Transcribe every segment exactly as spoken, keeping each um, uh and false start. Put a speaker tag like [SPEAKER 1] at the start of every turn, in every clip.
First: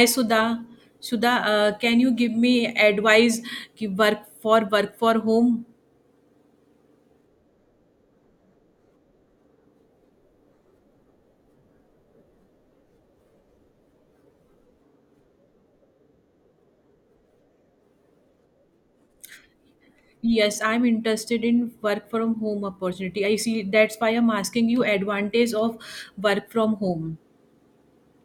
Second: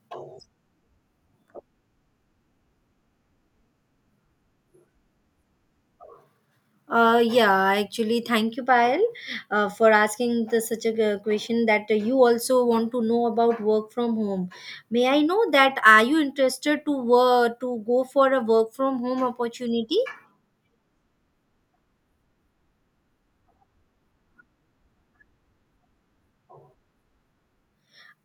[SPEAKER 1] Hi Sudha. Sudha, uh, can you give me advice ki work for work for home?
[SPEAKER 2] Uh, yeah, actually, thank you, Payal, uh, for asking the, such a g- question that uh, you also want to know about work from home. May I know that are you interested to work to go for a work from home opportunity?
[SPEAKER 1] Yes, I'm interested in work from home opportunity. I see that's why I'm asking you advantage of work from home.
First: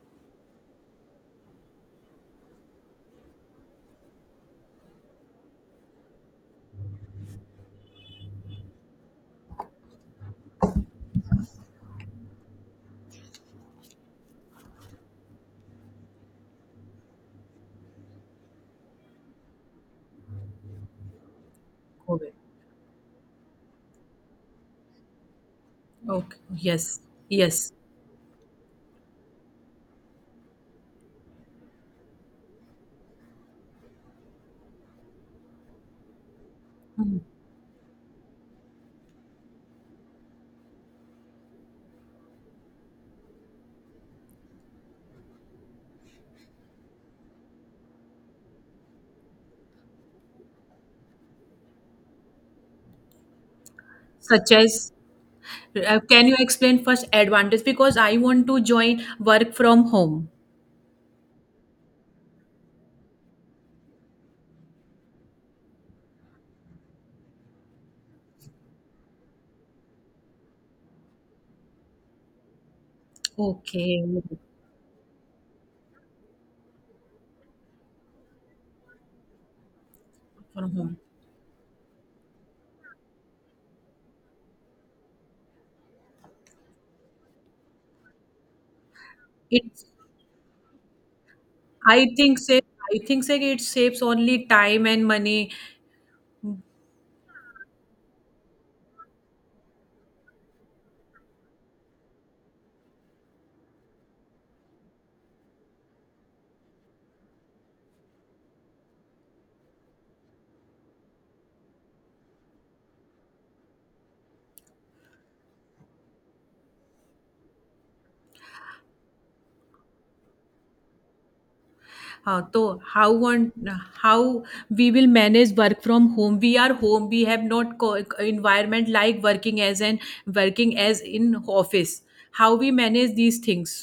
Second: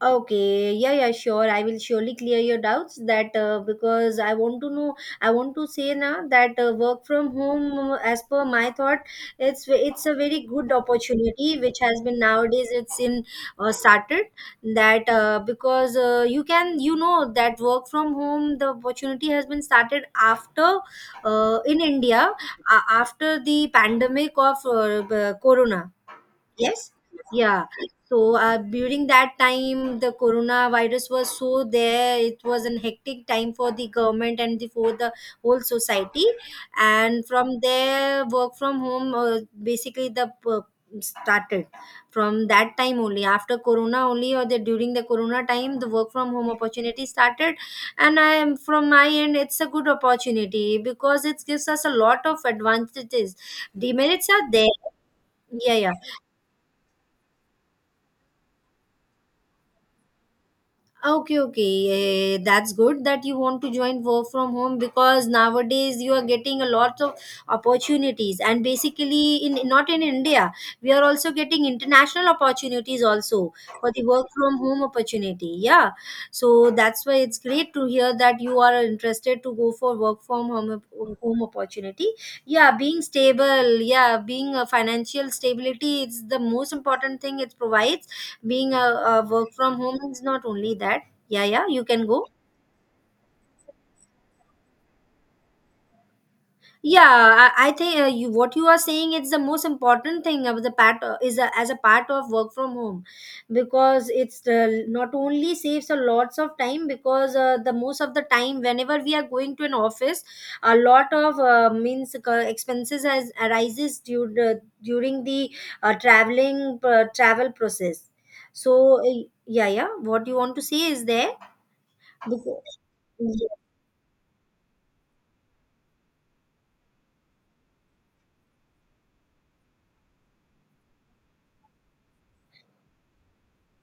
[SPEAKER 2] Okay, yeah, yeah, sure. I will surely clear your doubts that uh, because I want to know, I want to say now that uh, work from home, uh, as per my thought, it's it's a very good opportunity which has been nowadays it's in uh, started that uh, because uh, you can you know that work from home the opportunity has been started after uh, in India
[SPEAKER 1] Okay.
[SPEAKER 2] uh, after the pandemic of uh, uh, Corona.
[SPEAKER 1] Okay.
[SPEAKER 2] Yes.
[SPEAKER 1] Yes.
[SPEAKER 2] Yeah.
[SPEAKER 1] Yes.
[SPEAKER 2] So uh, during that time the coronavirus was so there, it was an hectic time for the government and the, for the whole society,
[SPEAKER 1] Mhm.
[SPEAKER 2] and from there work from home uh, basically the uh, started from that time only, after corona only or the during the corona time the work from home opportunity started, and I am, from my end it's a good opportunity because it gives us a lot of advantages. Demerits are
[SPEAKER 1] Such
[SPEAKER 2] there.
[SPEAKER 1] as,
[SPEAKER 2] Yeah, yeah.
[SPEAKER 1] uh, can you explain first advantage? Because I want to join work from home.
[SPEAKER 2] Okay, okay. Eh, that's good that you want to join work from home because nowadays you are getting a lot of opportunities, and basically in not in India, we are also getting international opportunities also for the
[SPEAKER 1] Okay.
[SPEAKER 2] work from home opportunity. Yeah. So that's why it's great to hear that you are interested to go for work from
[SPEAKER 1] From
[SPEAKER 2] home
[SPEAKER 1] home.
[SPEAKER 2] home opportunity. Yeah, being stable, yeah, being a financial stability, it's the most important thing it provides. Being a, a work from
[SPEAKER 1] It's.
[SPEAKER 2] home is not only that. Yeah, yeah, you can
[SPEAKER 1] I
[SPEAKER 2] go.
[SPEAKER 1] think say. I think say it saves only time and money.
[SPEAKER 2] Yeah i, I think uh, you, what you are saying is the most important thing of the part, uh, is a, as a part of work from home, because it's uh, not only saves a lots of time because uh, the most of the time whenever we are going to an office, a lot of uh, means uh, expenses has arises due, uh, during the uh, traveling uh, travel process. So uh, yeah, yeah, what you want to say is there.
[SPEAKER 1] हाँ तो
[SPEAKER 2] Because-
[SPEAKER 1] how on how we will manage work from home? We are home, we have not environment like working as an working as in office. How we manage these things?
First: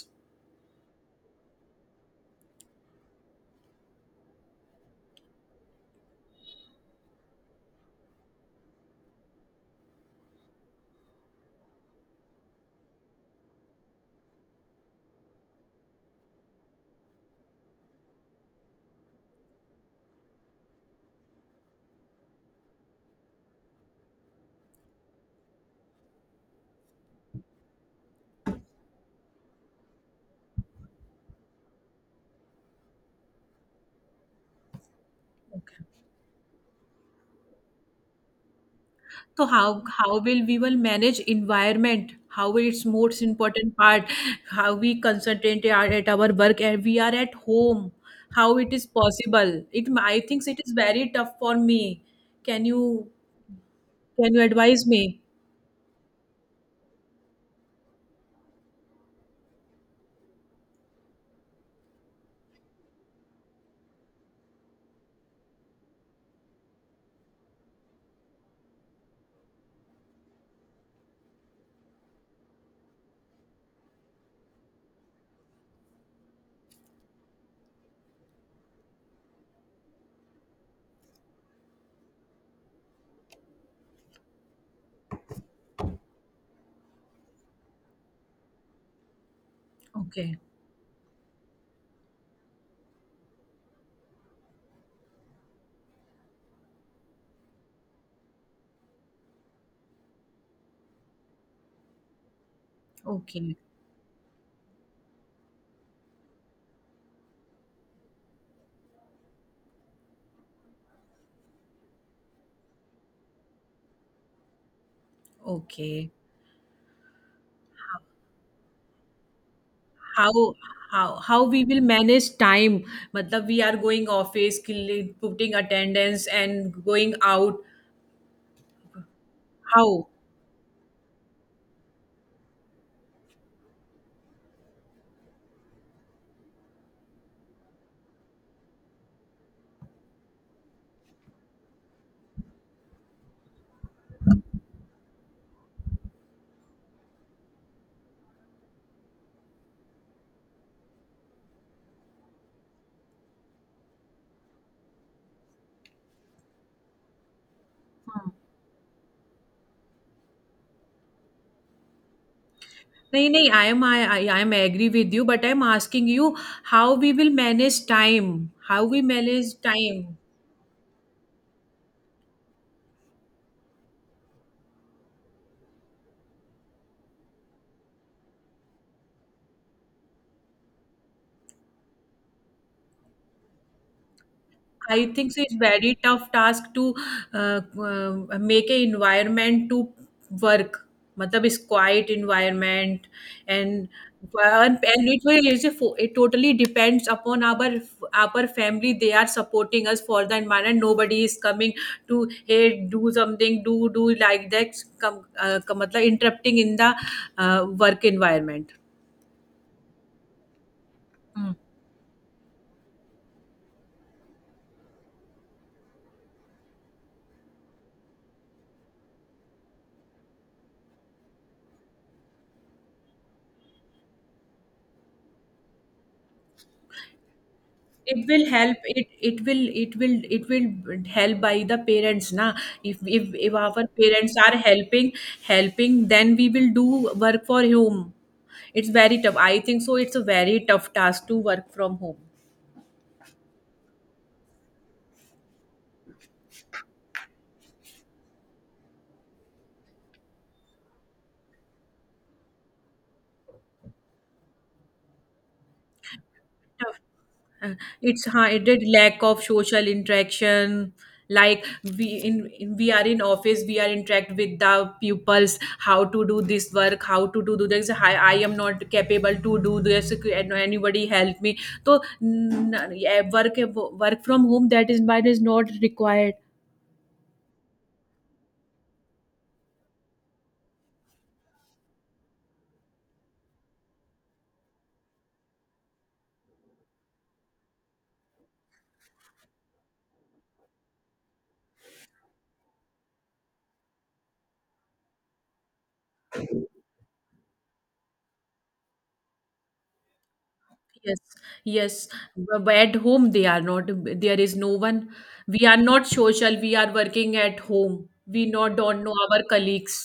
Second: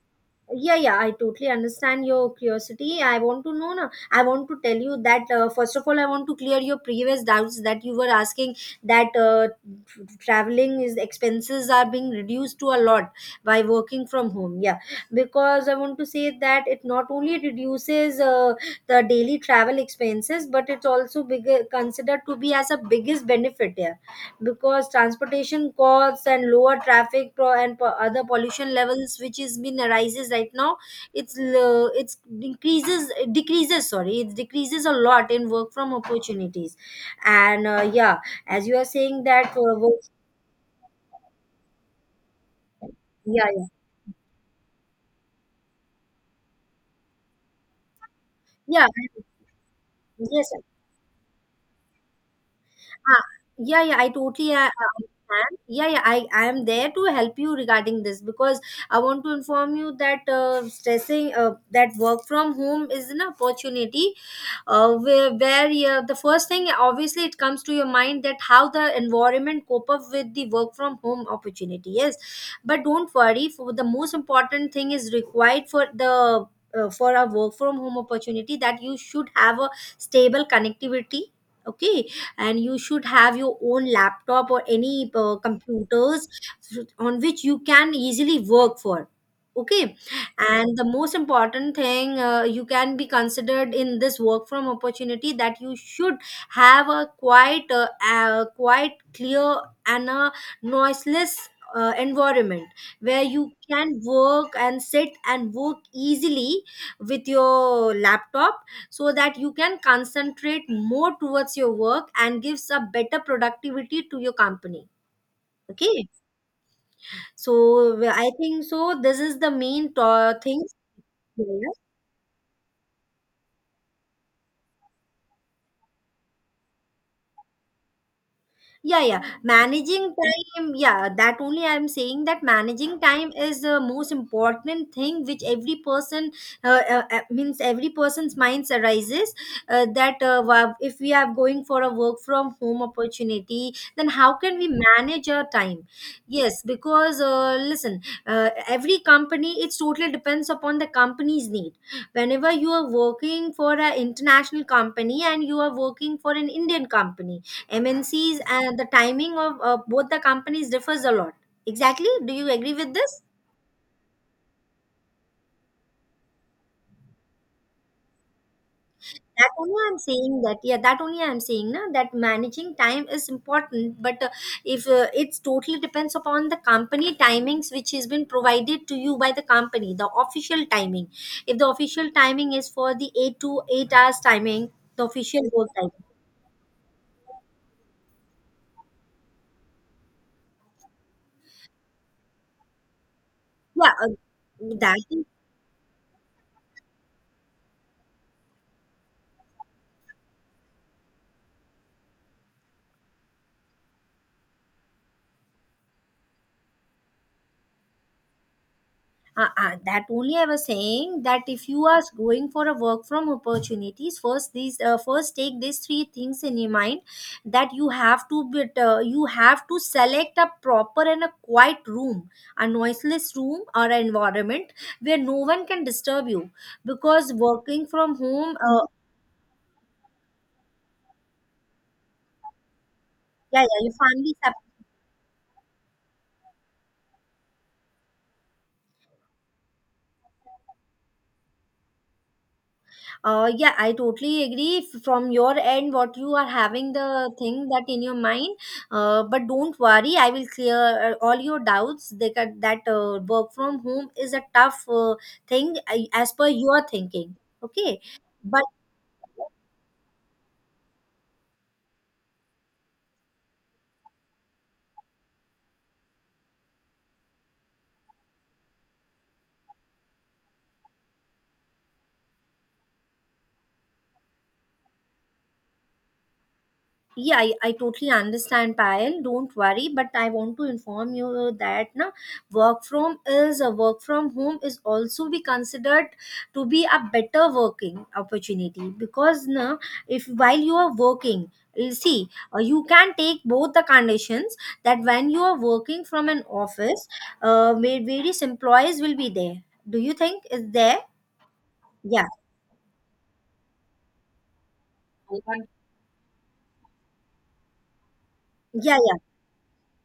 [SPEAKER 2] yeah, yeah, I totally understand your curiosity. I want to know now, I want to tell you that uh, first of all I want to clear your previous doubts that you were asking that uh, tr- traveling is expenses are being reduced to a lot by working from home, yeah, because I want to say that it not only reduces uh, the daily travel expenses, but it's also bigger considered to be as a biggest benefit here because transportation costs and lower traffic pro- and po- other pollution levels which is been arises right now, it's l- it's increases, it decreases, sorry, it decreases a lot in work from opportunities. And uh, yeah, as you are saying
[SPEAKER 1] So
[SPEAKER 2] that uh,
[SPEAKER 1] how
[SPEAKER 2] work,
[SPEAKER 1] how will we will manage environment? How it's most
[SPEAKER 2] yeah, yeah,
[SPEAKER 1] important part. How we concentrate our- at our work and we are at home? How it
[SPEAKER 2] yeah.
[SPEAKER 1] is possible? It I think
[SPEAKER 2] Yes.
[SPEAKER 1] it is very tough for me. Can you
[SPEAKER 2] Ah, yeah, yeah, I
[SPEAKER 1] can you
[SPEAKER 2] totally uh,
[SPEAKER 1] advise
[SPEAKER 2] uh,
[SPEAKER 1] me?
[SPEAKER 2] understand. Yeah, yeah, I, I am there to help you regarding this because I want to inform you that uh, stressing uh, that work from home is an opportunity uh, where, where uh, the first thing obviously it comes to your mind that how the environment cope up with the work from home opportunity. Yes, but don't worry. For the most important thing is required for the uh, for a work from home opportunity, that you should have a stable connectivity, okay, and you should have your own laptop or any uh, computers on which you can easily work for, okay,
[SPEAKER 1] Okay.
[SPEAKER 2] and the most important thing uh, you can be considered in this work from opportunity, that you should have a quite uh, uh, quite clear and a noiseless uh, environment where you
[SPEAKER 1] Okay.
[SPEAKER 2] can work and sit and work easily with your laptop, so that you can concentrate more towards your work and gives a better productivity to your company. Okay.
[SPEAKER 1] Okay.
[SPEAKER 2] So I think so this is the main to-
[SPEAKER 1] How
[SPEAKER 2] thing.
[SPEAKER 1] how how we will manage time? मतलब we are going office के putting attendance and going out.
[SPEAKER 2] Yeah, yeah, managing
[SPEAKER 1] How?
[SPEAKER 2] time, yeah, that only I'm saying that managing time is the most important thing which every person uh, uh, uh, means every person's minds arises uh, that uh, wa- if we are going for a work from home opportunity, then how can we manage our time. Yes, because uh, listen, uh, every company, it's totally depends upon the company's need. Whenever you are working for an international company and you are working for an indian company, M N Cs, and the timing of uh, both the companies differs a lot. Exactly. Do you agree with this?
[SPEAKER 1] नहीं नहीं, I am I I I am agree with you, but I am asking you how we will manage time, how we
[SPEAKER 2] That
[SPEAKER 1] manage
[SPEAKER 2] only I'm
[SPEAKER 1] time.
[SPEAKER 2] saying that. Yeah, that only I'm saying na, that managing time is important. But uh, if uh, it's totally depends upon the company timings which has been provided to you by the company, the official timing. If the official timing is for the eight to eight hours timing, the
[SPEAKER 1] I think
[SPEAKER 2] official
[SPEAKER 1] so it's
[SPEAKER 2] work time.
[SPEAKER 1] very tough task to uh, uh, make a environment to work. मतलब is quiet environment and
[SPEAKER 2] Yeah, uh,
[SPEAKER 1] and
[SPEAKER 2] that
[SPEAKER 1] it
[SPEAKER 2] is
[SPEAKER 1] will it's a fo- it totally depends upon our our family. They are supporting us for the environment. Nobody is coming to hey do something do do like that. Come, uh, come, मतलब interrupting in the uh, work environment.
[SPEAKER 2] Uh, uh, that only I was saying that if you are going for a work from opportunities, first these uh, first take these three things in your mind, that you have to be, uh, you have to select a proper and a quiet room, a noiseless room or an environment where no one can disturb you because working from
[SPEAKER 1] It will
[SPEAKER 2] home,
[SPEAKER 1] help
[SPEAKER 2] uh,
[SPEAKER 1] it it will it will it will help by the parents na. If if if
[SPEAKER 2] yeah, yeah,
[SPEAKER 1] our
[SPEAKER 2] your family
[SPEAKER 1] parents
[SPEAKER 2] is
[SPEAKER 1] are helping, helping then we will do work for home. It's very tough. I think so it's a very tough task to work from home.
[SPEAKER 2] Uh, yeah, I totally agree f- from your end what you are having the thing that in your mind. Uh, but don't worry, I will clear uh, all your doubts. They got that uh, work from home is a tough uh, thing uh, as per your
[SPEAKER 1] Tough.
[SPEAKER 2] thinking.
[SPEAKER 1] Uh,
[SPEAKER 2] Okay,
[SPEAKER 1] It's
[SPEAKER 2] but
[SPEAKER 1] hided lack of social interaction. Like we in, in we are in office, we are interact with the pupils. How to do this work? How to do this? I, I am not capable to do this. Can anybody help me? So n- yeah, work work from home that is but is not required.
[SPEAKER 2] yeah, I, I totally understand, Payal. Don't worry, but I want to inform you that na, work from is a work from home is also be considered to be a better working opportunity because na, if while you are working, you see, uh, you can take both the conditions, that when you are working from an office, uh, va- various employees will be there. Do you think is there?
[SPEAKER 1] Yes, yes.
[SPEAKER 2] Yeah,
[SPEAKER 1] B- but at home, they are not. There is no one.
[SPEAKER 2] yeah,
[SPEAKER 1] We are not social. We are working at home. We not
[SPEAKER 2] yeah.
[SPEAKER 1] don't know our colleagues.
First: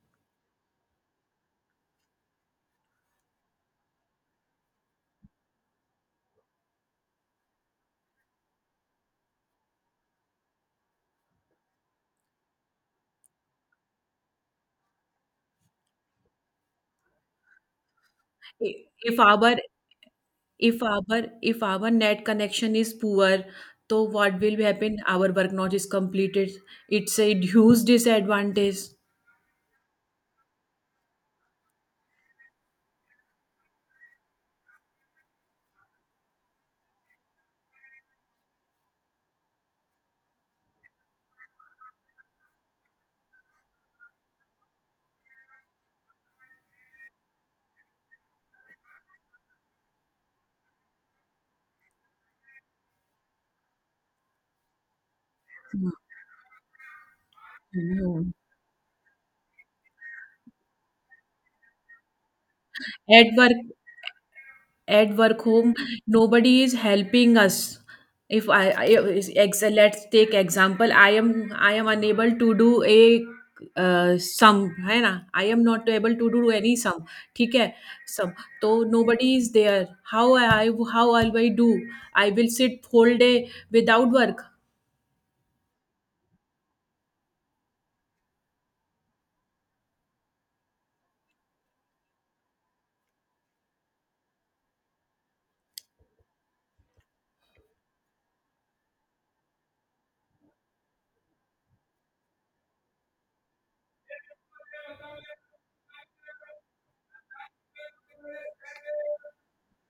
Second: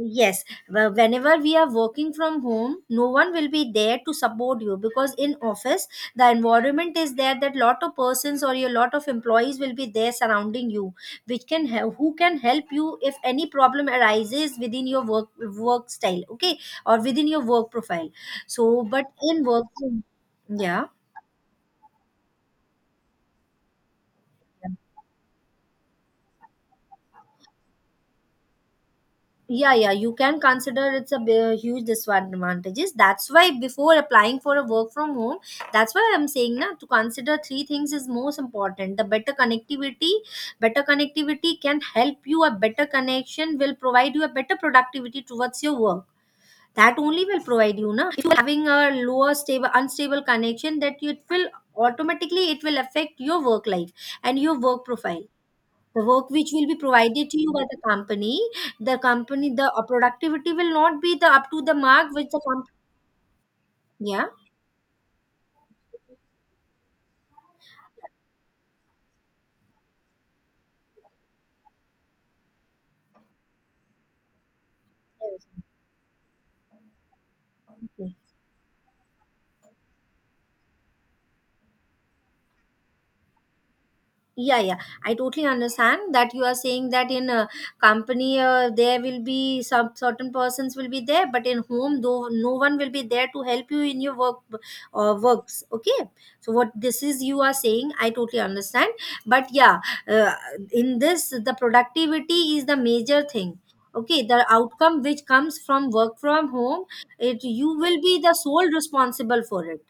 [SPEAKER 2] Yes, well, whenever we are working from home, no one will be there to support you because in office the environment is there that lot of persons or your lot of employees will be there surrounding you, which can help, who can help you if any problem arises within your work work style, okay, or within your work profile. So,
[SPEAKER 1] I-
[SPEAKER 2] but
[SPEAKER 1] if our
[SPEAKER 2] in work,
[SPEAKER 1] if
[SPEAKER 2] yeah.
[SPEAKER 1] our if our net connection is poor, so what will happen? Our work not is completed. It's a huge disadvantage.
[SPEAKER 2] Yeah, yeah, you can consider it's a b- huge disadvantages. That's why before applying for a work from home, that's why I'm saying now to consider three things is most important, the better connectivity. Better connectivity can help you, a better connection will provide you a better productivity towards your work. That only will provide you na, if you are having a lower stable unstable connection, that you- it will automatically, it will affect your work life and your work profile, the work which will be provided to you by the
[SPEAKER 1] Mhm.
[SPEAKER 2] company. The company the uh, productivity will not be the up to the mark which the company.
[SPEAKER 1] At work,
[SPEAKER 2] Yeah.
[SPEAKER 1] at work home, nobody is helping us. If I, I is- ex, let's take example, I am I am unable to do a uh, sum है ना, I
[SPEAKER 2] Yes.
[SPEAKER 1] am not able to do any sum. ठीक है.
[SPEAKER 2] Okay.
[SPEAKER 1] Sum तो nobody is there. How I how will I do? I will sit whole day without work.
[SPEAKER 2] Yeah, yeah, I totally understand that you are saying that in a company uh, there will be some certain persons will be there, but in home though no one will be there to help you in your work uh, works, okay. So what this is you are saying, I totally understand. But yeah, uh, in this the productivity is the major thing. Okay, the outcome which comes from work from home, it, you will be the sole responsible for it.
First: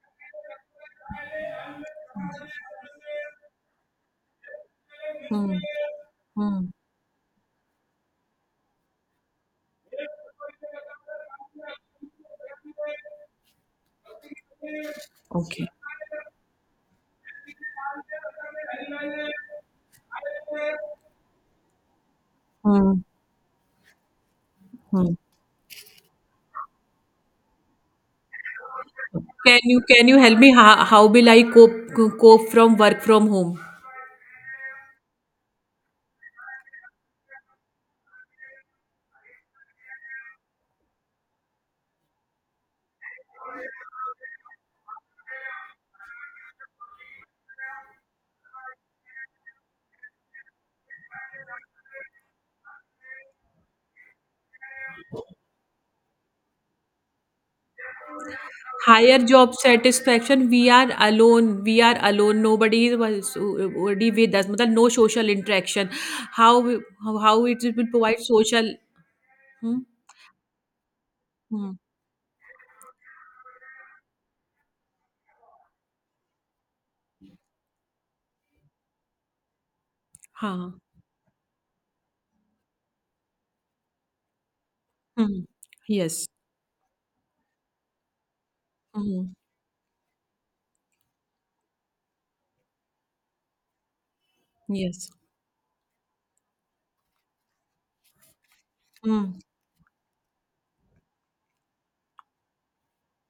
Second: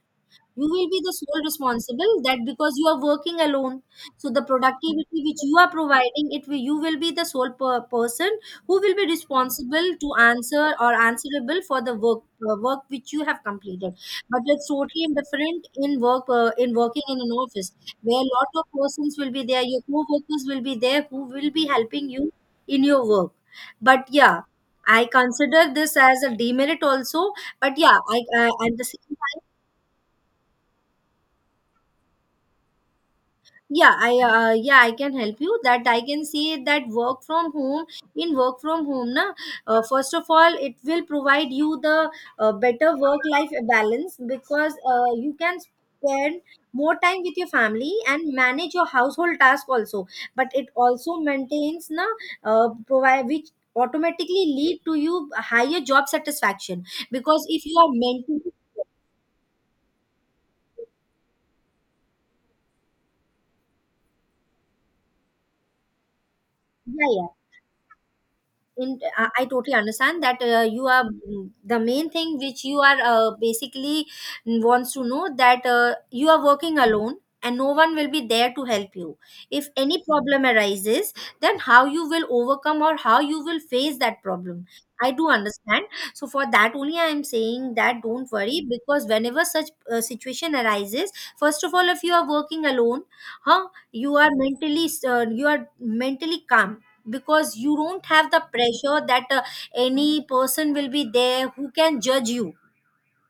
[SPEAKER 2] You will be the sole responsible that because you are working alone, so the productivity which you
[SPEAKER 1] Hmm.
[SPEAKER 2] are providing, it will,
[SPEAKER 1] Hmm.
[SPEAKER 2] you will be the sole per- person who will be responsible to answer or answerable for the work uh, work which you have completed. But it's totally different
[SPEAKER 1] Okay.
[SPEAKER 2] in work uh, in working in an office, where a lot of persons will be there, your co-workers will be there who will be helping you in your
[SPEAKER 1] Hmm.
[SPEAKER 2] work. But yeah, I
[SPEAKER 1] Hmm.
[SPEAKER 2] consider this as a demerit also. But yeah, i, I at the same.
[SPEAKER 1] Can you can you help me how, how will I cope cope from work from home?
[SPEAKER 2] Yeah, I uh, yeah, I can help you that I can see that work from home, in work from home na, uh, first of all it will provide you the uh, better work life balance because uh, you can spend more time with your family and manage your household task also. But it also maintains na, uh, provide which automatically lead to you higher job satisfaction because if you are mentally,
[SPEAKER 1] Higher job satisfaction? We are alone, we are alone, nobody was already with us. मतलब no social interaction. How
[SPEAKER 2] yeah,
[SPEAKER 1] how,
[SPEAKER 2] yeah.
[SPEAKER 1] how it will provide social?
[SPEAKER 2] In, I I totally
[SPEAKER 1] Hmm?
[SPEAKER 2] understand that uh, you are mm,
[SPEAKER 1] Hmm.
[SPEAKER 2] the main thing which you are uh, basically wants to know that uh, you are working alone and no one will be there to help you. If any problem
[SPEAKER 1] Huh.
[SPEAKER 2] arises, then how you will overcome or how you will face that problem. I do
[SPEAKER 1] Hmm.
[SPEAKER 2] understand. So
[SPEAKER 1] Yes.
[SPEAKER 2] for that only I am saying that don't worry because
[SPEAKER 1] Hmm.
[SPEAKER 2] whenever such uh, situation arises, first of all, if you are working alone, huh, you are mentally
[SPEAKER 1] Yes.
[SPEAKER 2] uh, you are mentally calm because you don't have the pressure that
[SPEAKER 1] Hmm.
[SPEAKER 2] uh, any person will be there who can judge you,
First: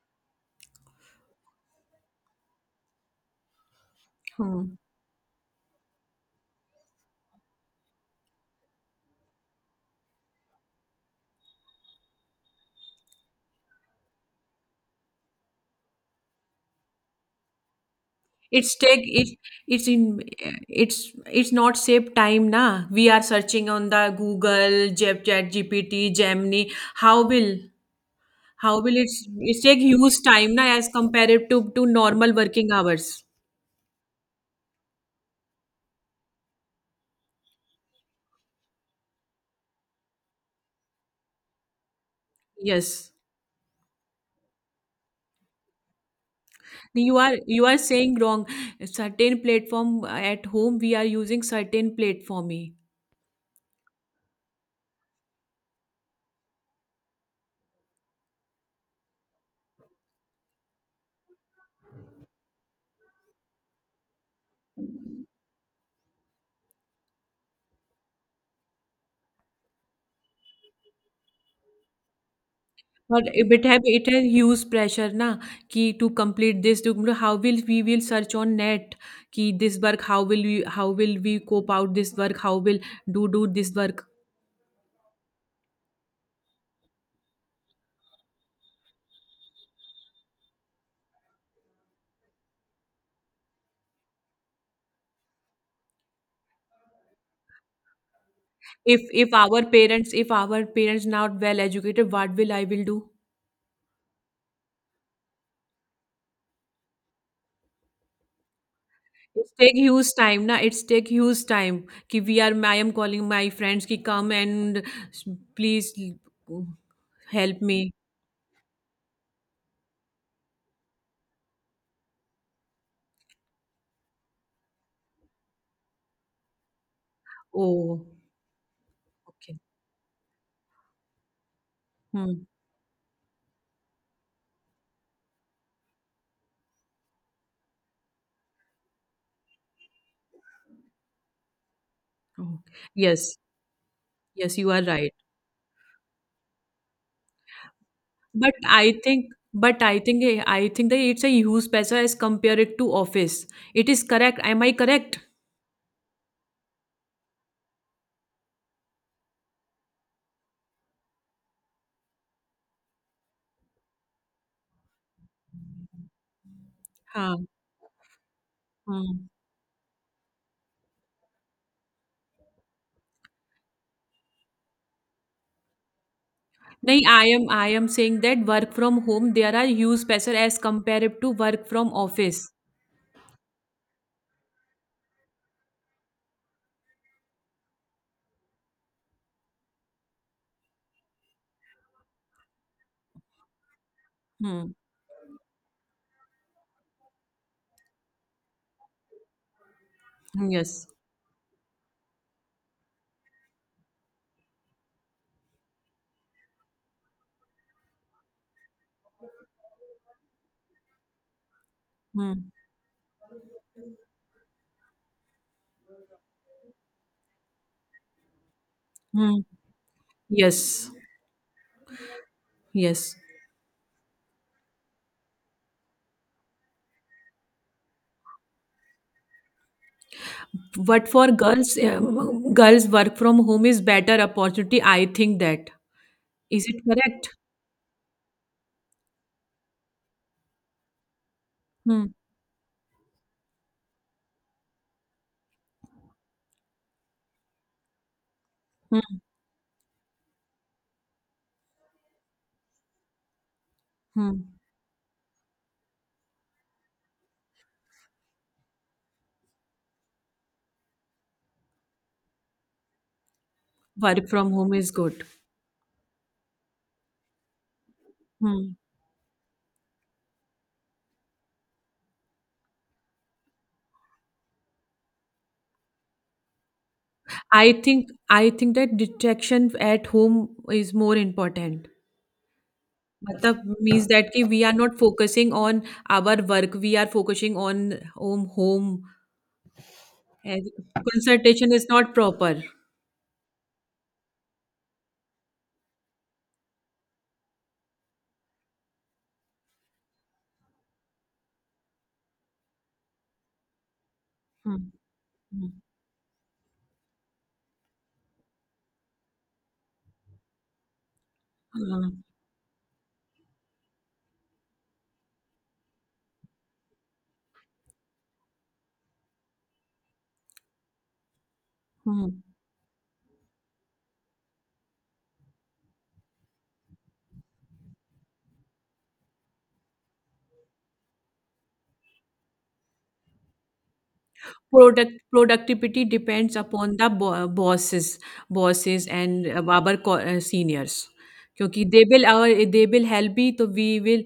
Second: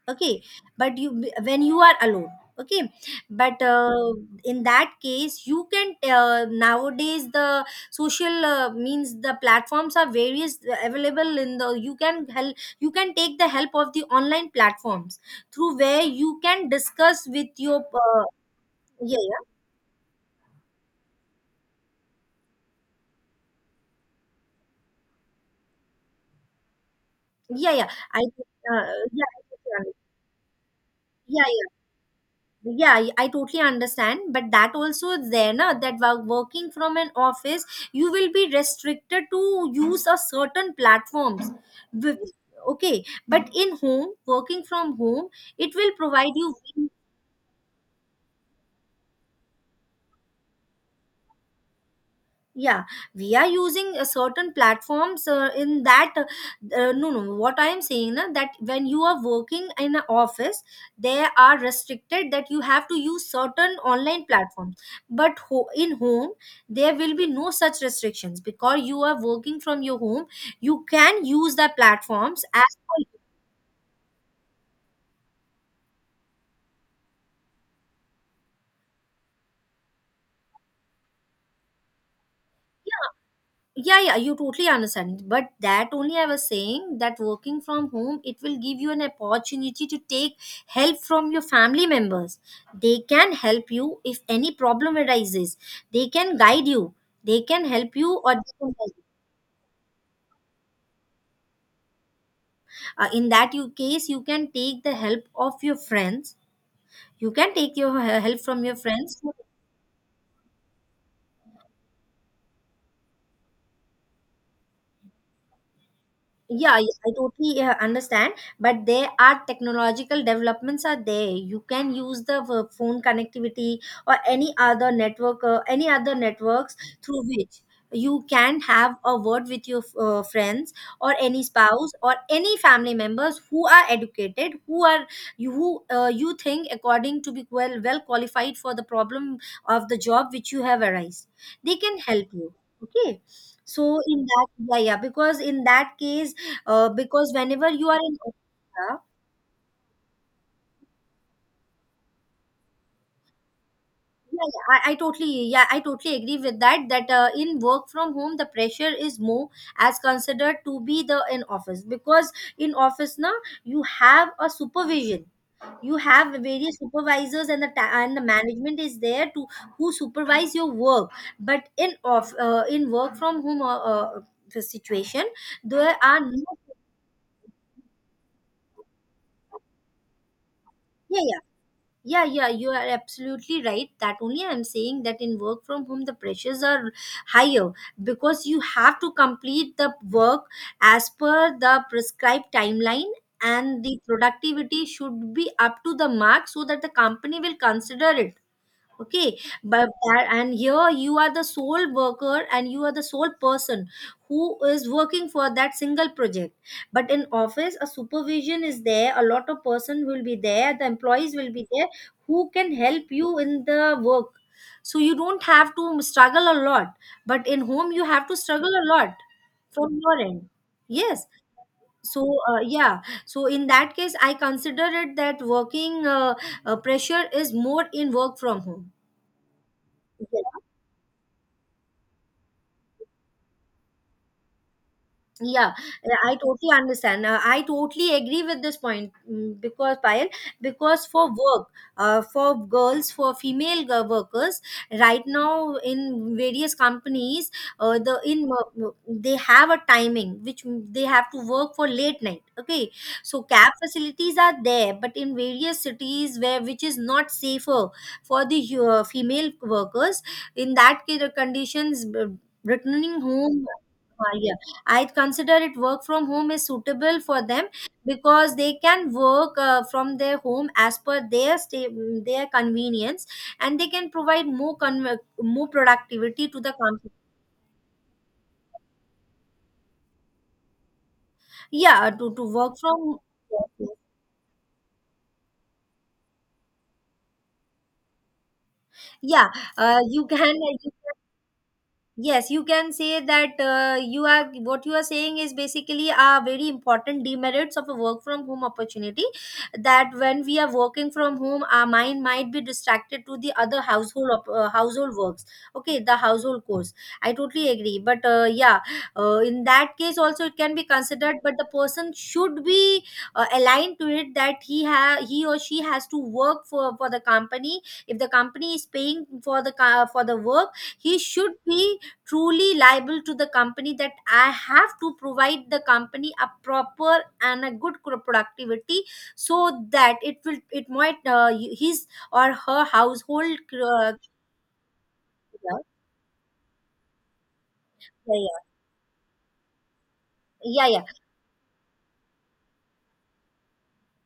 [SPEAKER 2] okay, but you when you are alone, okay, but uh, in
[SPEAKER 1] Hmm.
[SPEAKER 2] that case you can uh, nowadays the social uh, means the platforms are various uh, available in the you can help, you can take the help of the online platforms through where you can discuss with your uh,
[SPEAKER 1] It's take
[SPEAKER 2] yeah
[SPEAKER 1] it.
[SPEAKER 2] yeah
[SPEAKER 1] It's in. It's. It's not save time na. We are searching on the google Jep- chat gpt gemini. How will
[SPEAKER 2] yeah yeah I
[SPEAKER 1] how
[SPEAKER 2] uh,
[SPEAKER 1] will it,
[SPEAKER 2] yeah
[SPEAKER 1] it take
[SPEAKER 2] yeah
[SPEAKER 1] huge time na as
[SPEAKER 2] yeah
[SPEAKER 1] compared to to normal working
[SPEAKER 2] yeah I I
[SPEAKER 1] hours?
[SPEAKER 2] totally understand, but that also is there na, that wo- working from an office you will be restricted to use a certain platforms. With- okay,
[SPEAKER 1] Yes.
[SPEAKER 2] but in home, working from home it will provide you,
[SPEAKER 1] You are you are saying wrong. Certain platform, uh, at home we are using certain platform. He.
[SPEAKER 2] yeah, we are using a certain platforms uh, in that uh, uh, no no what I am saying na, that when you are working in an office they are restricted that you have to use certain online platform, but ho- in home there will be no such restrictions because you are working from your home, you can use the platforms as,
[SPEAKER 1] But it have it has huge pressure na कि to complete this to how will we will search on net कि this work. How will we how will we cope out this work? How will do do this
[SPEAKER 2] yeah,
[SPEAKER 1] work?
[SPEAKER 2] yeah, you totally understand, but that only I was saying that working from home it will give you an opportunity to take help from your family members, they can help you if any problem arises, they can guide you, they can help you or they can help
[SPEAKER 1] If
[SPEAKER 2] you.
[SPEAKER 1] if our parents if our parents not well educated, what will I will do?
[SPEAKER 2] Uh, in that you case you can take the help of your friends, you can take your he- help from your friends.
[SPEAKER 1] It's take huge time, na? It's take huge time. कि we are, I am calling my friends कि come and please
[SPEAKER 2] Yeah, yeah, I totally
[SPEAKER 1] help
[SPEAKER 2] uh,
[SPEAKER 1] me.
[SPEAKER 2] understand, but there are technological developments are there. You can use the uh, phone connectivity or any other network, uh, any other networks through which
[SPEAKER 1] Oh,
[SPEAKER 2] you can have a word
[SPEAKER 1] okay.
[SPEAKER 2] with your uh, friends or any spouse or
[SPEAKER 1] Hmm.
[SPEAKER 2] any family members who are educated, who are you who uh, you think according to be well well qualified for the problem of the job which you have arise. They can help you.
[SPEAKER 1] Oh,
[SPEAKER 2] Okay.
[SPEAKER 1] yes,
[SPEAKER 2] So in that,
[SPEAKER 1] yes, you
[SPEAKER 2] yeah,
[SPEAKER 1] are
[SPEAKER 2] yeah,
[SPEAKER 1] right.
[SPEAKER 2] because in that case, uh, because whenever you are in,
[SPEAKER 1] But I
[SPEAKER 2] yeah,
[SPEAKER 1] think, but I think, I think that it's a huge पैसा as compared it to office. It is
[SPEAKER 2] yeah,
[SPEAKER 1] correct. Am I
[SPEAKER 2] yeah, I, I
[SPEAKER 1] correct?
[SPEAKER 2] totally, yeah, I totally agree with that, that uh, in work from home the pressure is more as considered to be the in office, because in office now you have a supervision, you have various
[SPEAKER 1] हाँ.
[SPEAKER 2] supervisors and the ta- and the management is
[SPEAKER 1] Hmm.
[SPEAKER 2] there to who supervise your work, but in off uh, in work from home, uh, uh, the situation, there are no,
[SPEAKER 1] नहीं I am I am saying that work from home there are huge पैसा as compare
[SPEAKER 2] yeah,
[SPEAKER 1] to
[SPEAKER 2] yeah,
[SPEAKER 1] work from
[SPEAKER 2] yeah,
[SPEAKER 1] office.
[SPEAKER 2] yeah, you are absolutely right. That only I'm saying that in work from home, the pressures are higher because you have to complete the work as per the prescribed timeline, and the
[SPEAKER 1] hmm.
[SPEAKER 2] productivity should be up to the mark so that the company will consider it. Okay, but that, and
[SPEAKER 1] yes.
[SPEAKER 2] here you are the sole worker and you are the sole person who is working for that single project, but in office a supervision is there, a lot of person will be there, the employees will be there who can help you in the work, so you don't have to struggle a lot, but in home you have to struggle a lot
[SPEAKER 1] hmm.
[SPEAKER 2] from your end.
[SPEAKER 1] Yes,
[SPEAKER 2] Yes, so uh, yeah,
[SPEAKER 1] yes.
[SPEAKER 2] so in that case I consider it that working uh, uh, pressure is more in work from home. Yes.
[SPEAKER 1] But for girls, uh, girls work from home is better opportunity. I think that.
[SPEAKER 2] Yeah, yeah, I
[SPEAKER 1] Is
[SPEAKER 2] totally
[SPEAKER 1] it
[SPEAKER 2] understand.
[SPEAKER 1] correct?
[SPEAKER 2] Uh, I totally agree with this point, mm, because Payal, because for work,
[SPEAKER 1] Hmm.
[SPEAKER 2] uh, for girls, for female g- workers, right now in various companies, uh, the in uh,
[SPEAKER 1] Hmm.
[SPEAKER 2] they have a timing which they have to work for late night. Okay, so cab facilities
[SPEAKER 1] Hmm.
[SPEAKER 2] are there, but in various cities where which is not safer for the hu- uh, female workers, in that case, the conditions, uh, returning home.
[SPEAKER 1] Work
[SPEAKER 2] Uh,
[SPEAKER 1] from
[SPEAKER 2] yeah,
[SPEAKER 1] home is
[SPEAKER 2] I
[SPEAKER 1] good.
[SPEAKER 2] consider it work from home is suitable for them because they
[SPEAKER 1] Hmm.
[SPEAKER 2] can work uh, from their home as per their stay, their convenience, and they can provide more con- more productivity to the company,
[SPEAKER 1] I think I think that detection at home is more important.
[SPEAKER 2] yeah, to, to work from,
[SPEAKER 1] मतलब means that कि we are not focusing on our work, we are focusing on home home.
[SPEAKER 2] yeah, uh, you can.
[SPEAKER 1] And concentration is not
[SPEAKER 2] Yes,
[SPEAKER 1] proper.
[SPEAKER 2] you can say that uh, you are what you are saying is basically are very important demerits of a work from home opportunity. That when we are working from home, our mind might be distracted to the other household op- uh,
[SPEAKER 1] Hmm.
[SPEAKER 2] household works.
[SPEAKER 1] Hmm.
[SPEAKER 2] Okay, the household course. I totally agree. But uh, yeah, uh, in that case also it can be considered. But the person
[SPEAKER 1] Hmm.
[SPEAKER 2] should be uh, aligned to it that he ha- he or she has to work for for the company. If the company is paying for the ca- for the work, he should be
[SPEAKER 1] Hmm.
[SPEAKER 2] truly liable to the company, that I have to provide the company a proper and a good cro- productivity, so that it will, it might uh, his or her household uh,
[SPEAKER 1] Product
[SPEAKER 2] yeah,
[SPEAKER 1] productivity depends upon the bo- bosses,
[SPEAKER 2] yeah,
[SPEAKER 1] bosses and our co- uh,
[SPEAKER 2] yeah,
[SPEAKER 1] seniors.
[SPEAKER 2] yeah,
[SPEAKER 1] क्योंकि they will our they will help भी तो we will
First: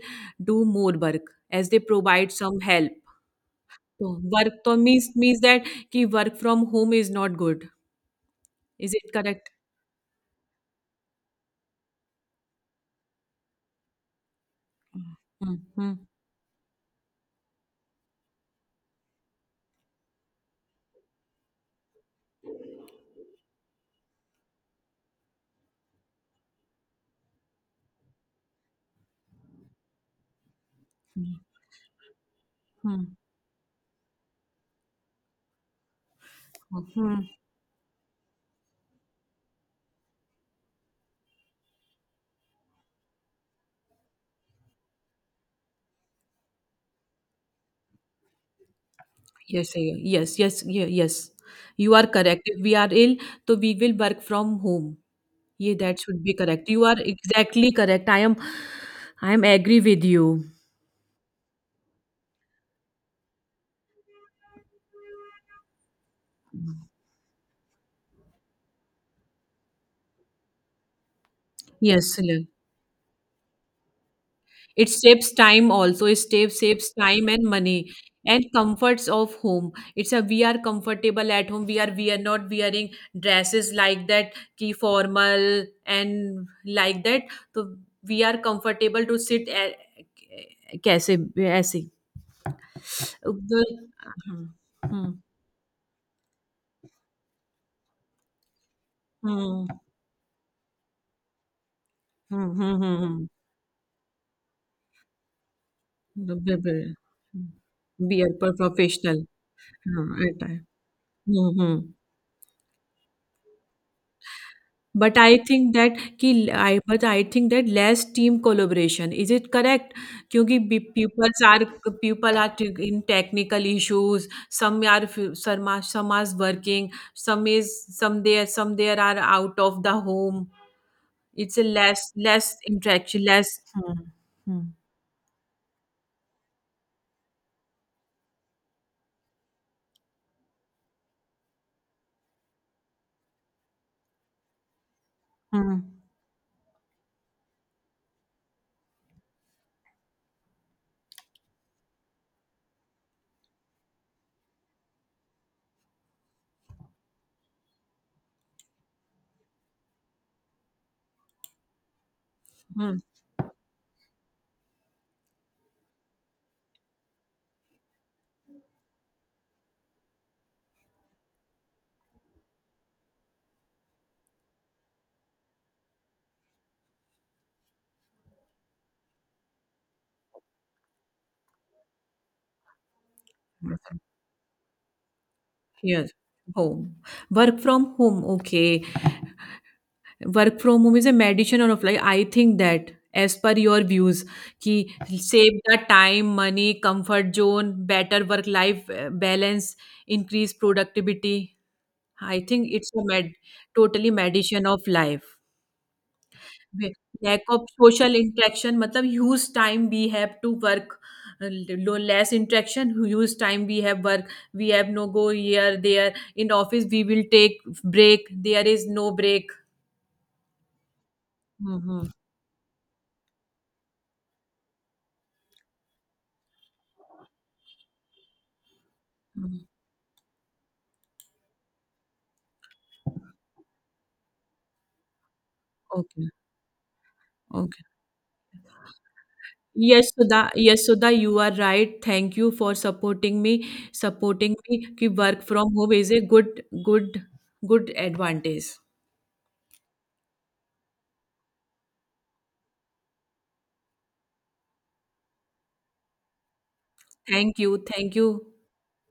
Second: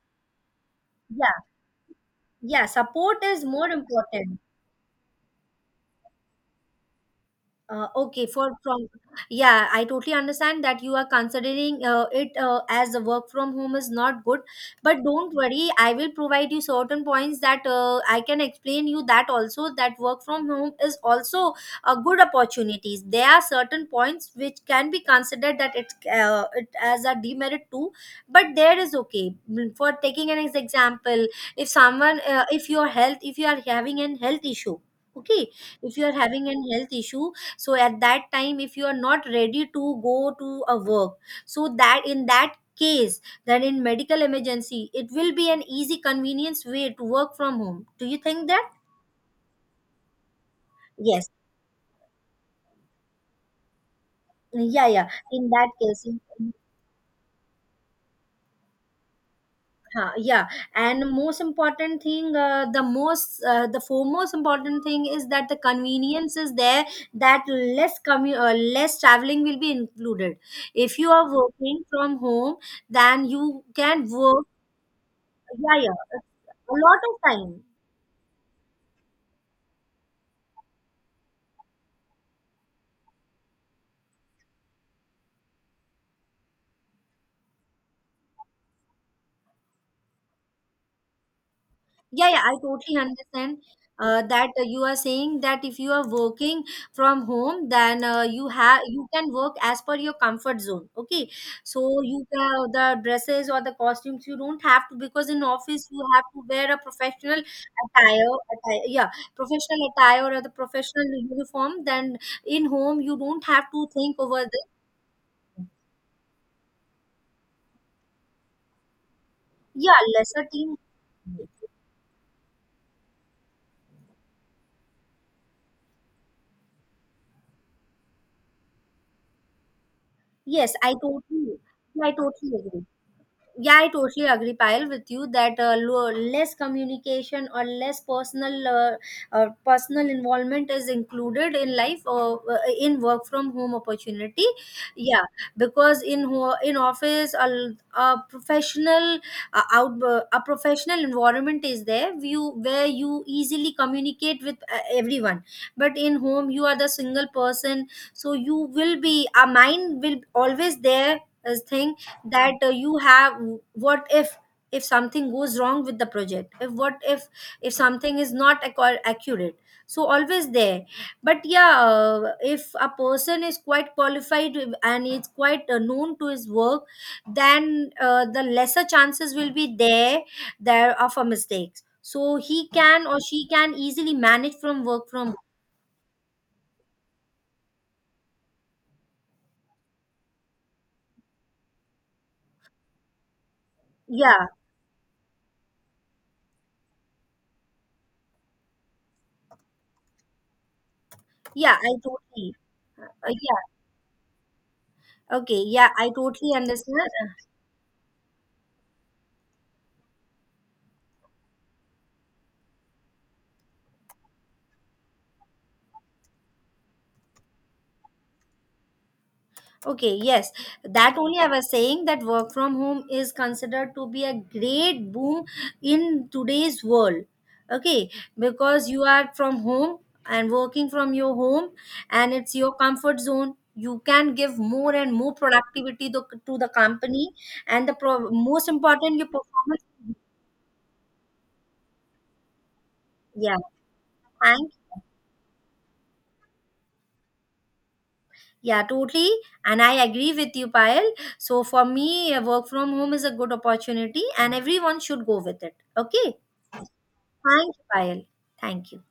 [SPEAKER 1] do more work
[SPEAKER 2] yeah,
[SPEAKER 1] as they provide some
[SPEAKER 2] yeah,
[SPEAKER 1] help.
[SPEAKER 2] support is more
[SPEAKER 1] तो
[SPEAKER 2] important.
[SPEAKER 1] work तो means means that कि work from home is not good.
[SPEAKER 2] Uh, okay, for from,
[SPEAKER 1] Is it correct?
[SPEAKER 2] yeah, I totally understand that you are considering uh, it uh, as a work from home is not good, but don't
[SPEAKER 1] hmm.
[SPEAKER 2] worry, I
[SPEAKER 1] hmm.
[SPEAKER 2] will provide you certain points that uh, I can explain you that also that work from home is also a good opportunities. There are certain points which can be considered that it uh, it as a demerit too, but there is, okay. Mm, for taking an ex- example. If someone uh, if your
[SPEAKER 1] hmm.
[SPEAKER 2] health if you are having an health issue, okay, if you are having an health
[SPEAKER 1] hmm.
[SPEAKER 2] issue, so at that time if you are not ready to go to a work, so that in that case, then in medical emergency it will be an easy convenience way to work from home, do you think that?
[SPEAKER 1] Yes, I- yes, yes, ye-
[SPEAKER 2] Yes,
[SPEAKER 1] yes. You are correct. If we are ill, so we will work from
[SPEAKER 2] yeah,
[SPEAKER 1] home.
[SPEAKER 2] yeah, in that
[SPEAKER 1] Yeah, that
[SPEAKER 2] case in-
[SPEAKER 1] should be correct. You are exactly correct. I am, I am agree with
[SPEAKER 2] huh,
[SPEAKER 1] you.
[SPEAKER 2] yeah, and most important thing, uh, the most uh, the foremost important thing is that the convenience is there, that less commu- uh, less traveling will be included if you are working
[SPEAKER 1] Yes,
[SPEAKER 2] from
[SPEAKER 1] Sunil.
[SPEAKER 2] home, then you can work.
[SPEAKER 1] It saves time
[SPEAKER 2] Yeah,
[SPEAKER 1] also. It
[SPEAKER 2] yeah.
[SPEAKER 1] saves
[SPEAKER 2] A
[SPEAKER 1] saves
[SPEAKER 2] lot of
[SPEAKER 1] time and
[SPEAKER 2] time.
[SPEAKER 1] money and comforts of home. It's a we are comfortable at home. We are we are not wearing dresses like that, ki formal and like that. So we are comfortable to sit at, कैसे ऐसे.
[SPEAKER 2] Yeah, yeah, I totally understand
[SPEAKER 1] The.
[SPEAKER 2] uh, that
[SPEAKER 1] Mhm.
[SPEAKER 2] uh, you are
[SPEAKER 1] Mhm.
[SPEAKER 2] saying that if you are working from home, then uh, you have you can work
[SPEAKER 1] Mhm.
[SPEAKER 2] as per your comfort zone. Okay, so you uh,
[SPEAKER 1] Mhm. Mhm.
[SPEAKER 2] the
[SPEAKER 1] Mhm.
[SPEAKER 2] dresses or the costumes you don't have to, because in office you have
[SPEAKER 1] The
[SPEAKER 2] to
[SPEAKER 1] beer
[SPEAKER 2] wear a
[SPEAKER 1] beer.
[SPEAKER 2] professional
[SPEAKER 1] Beer
[SPEAKER 2] attire,
[SPEAKER 1] पर
[SPEAKER 2] attire, yeah,
[SPEAKER 1] professional.
[SPEAKER 2] professional
[SPEAKER 1] हाँ
[SPEAKER 2] attire
[SPEAKER 1] at
[SPEAKER 2] or the
[SPEAKER 1] time.
[SPEAKER 2] professional
[SPEAKER 1] hmm.
[SPEAKER 2] uniform.
[SPEAKER 1] Hmm.
[SPEAKER 2] Then in home you don't have to think over the,
[SPEAKER 1] but I think that कि I but I think that less team collaboration is it correct.
[SPEAKER 2] yeah, lesser
[SPEAKER 1] क्योंकि
[SPEAKER 2] team.
[SPEAKER 1] Peoples are people are in technical issues. Some are some are working. Some is some there some there are out of the home.
[SPEAKER 2] Yes, I totally,
[SPEAKER 1] it's less
[SPEAKER 2] yeah, I
[SPEAKER 1] less
[SPEAKER 2] totally agree.
[SPEAKER 1] Interaction less.
[SPEAKER 2] Yeah I totally agree pile with you that uh, lo- less communication or less personal uh, uh, personal involvement is included in life or uh, in work from home opportunity, yeah,
[SPEAKER 1] hmm.
[SPEAKER 2] because in ho- in office a, l- a professional uh, out uh, a professional environment is there you where you easily communicate with uh, everyone, but in home you are the single person, so you will be, a mind will always there as thing that uh, you have what if if something goes wrong with the project, if what if if something is not accu- accurate, so always there, but yeah uh, if a person is quite qualified and is quite uh, known to his work, then uh, the lesser chances will be there, there of a mistakes, so he can or she can
[SPEAKER 1] hmm.
[SPEAKER 2] easily manage from work from,
[SPEAKER 1] Yes, home. Work from home. Okay. Work from home is a meditation or of life. I think that as per your views,
[SPEAKER 2] yeah,
[SPEAKER 1] ki save the time, money, comfort zone, better work life uh, balance, increase productivity.
[SPEAKER 2] yeah, I
[SPEAKER 1] I
[SPEAKER 2] totally,
[SPEAKER 1] think it's a
[SPEAKER 2] uh,
[SPEAKER 1] med
[SPEAKER 2] yeah,
[SPEAKER 1] totally meditation of life.
[SPEAKER 2] okay, yeah, I totally understand.
[SPEAKER 1] Lack of social interaction मतलब huge time we have to work. Less interaction huge time we have work. We have no go here there. In office we will take break. There is no break.
[SPEAKER 2] Okay, yes. That only I was saying
[SPEAKER 1] Mm-hmm.
[SPEAKER 2] that work from home is considered to be a great boom in today's world. Okay, because you are from
[SPEAKER 1] Mhm.
[SPEAKER 2] home and working from your home and it's your comfort zone. You can give more and more productivity to,
[SPEAKER 1] Okay.
[SPEAKER 2] to the company,
[SPEAKER 1] Okay.
[SPEAKER 2] and the pro- most important, your performance.
[SPEAKER 1] Yes, Sudha. Yes, Sudha, you are right. Thank you for supporting me.
[SPEAKER 2] Yeah,
[SPEAKER 1] Supporting
[SPEAKER 2] thank.
[SPEAKER 1] me कि work from home is a good, good, good advantage.
[SPEAKER 2] Yeah, totally. And I agree with you, Payal. So for me, uh, work from home is a good opportunity, and everyone should go with it. Okay.
[SPEAKER 1] Thank
[SPEAKER 2] Thank
[SPEAKER 1] you.
[SPEAKER 2] you,
[SPEAKER 1] Thank
[SPEAKER 2] Payal.
[SPEAKER 1] you.
[SPEAKER 2] Thank you.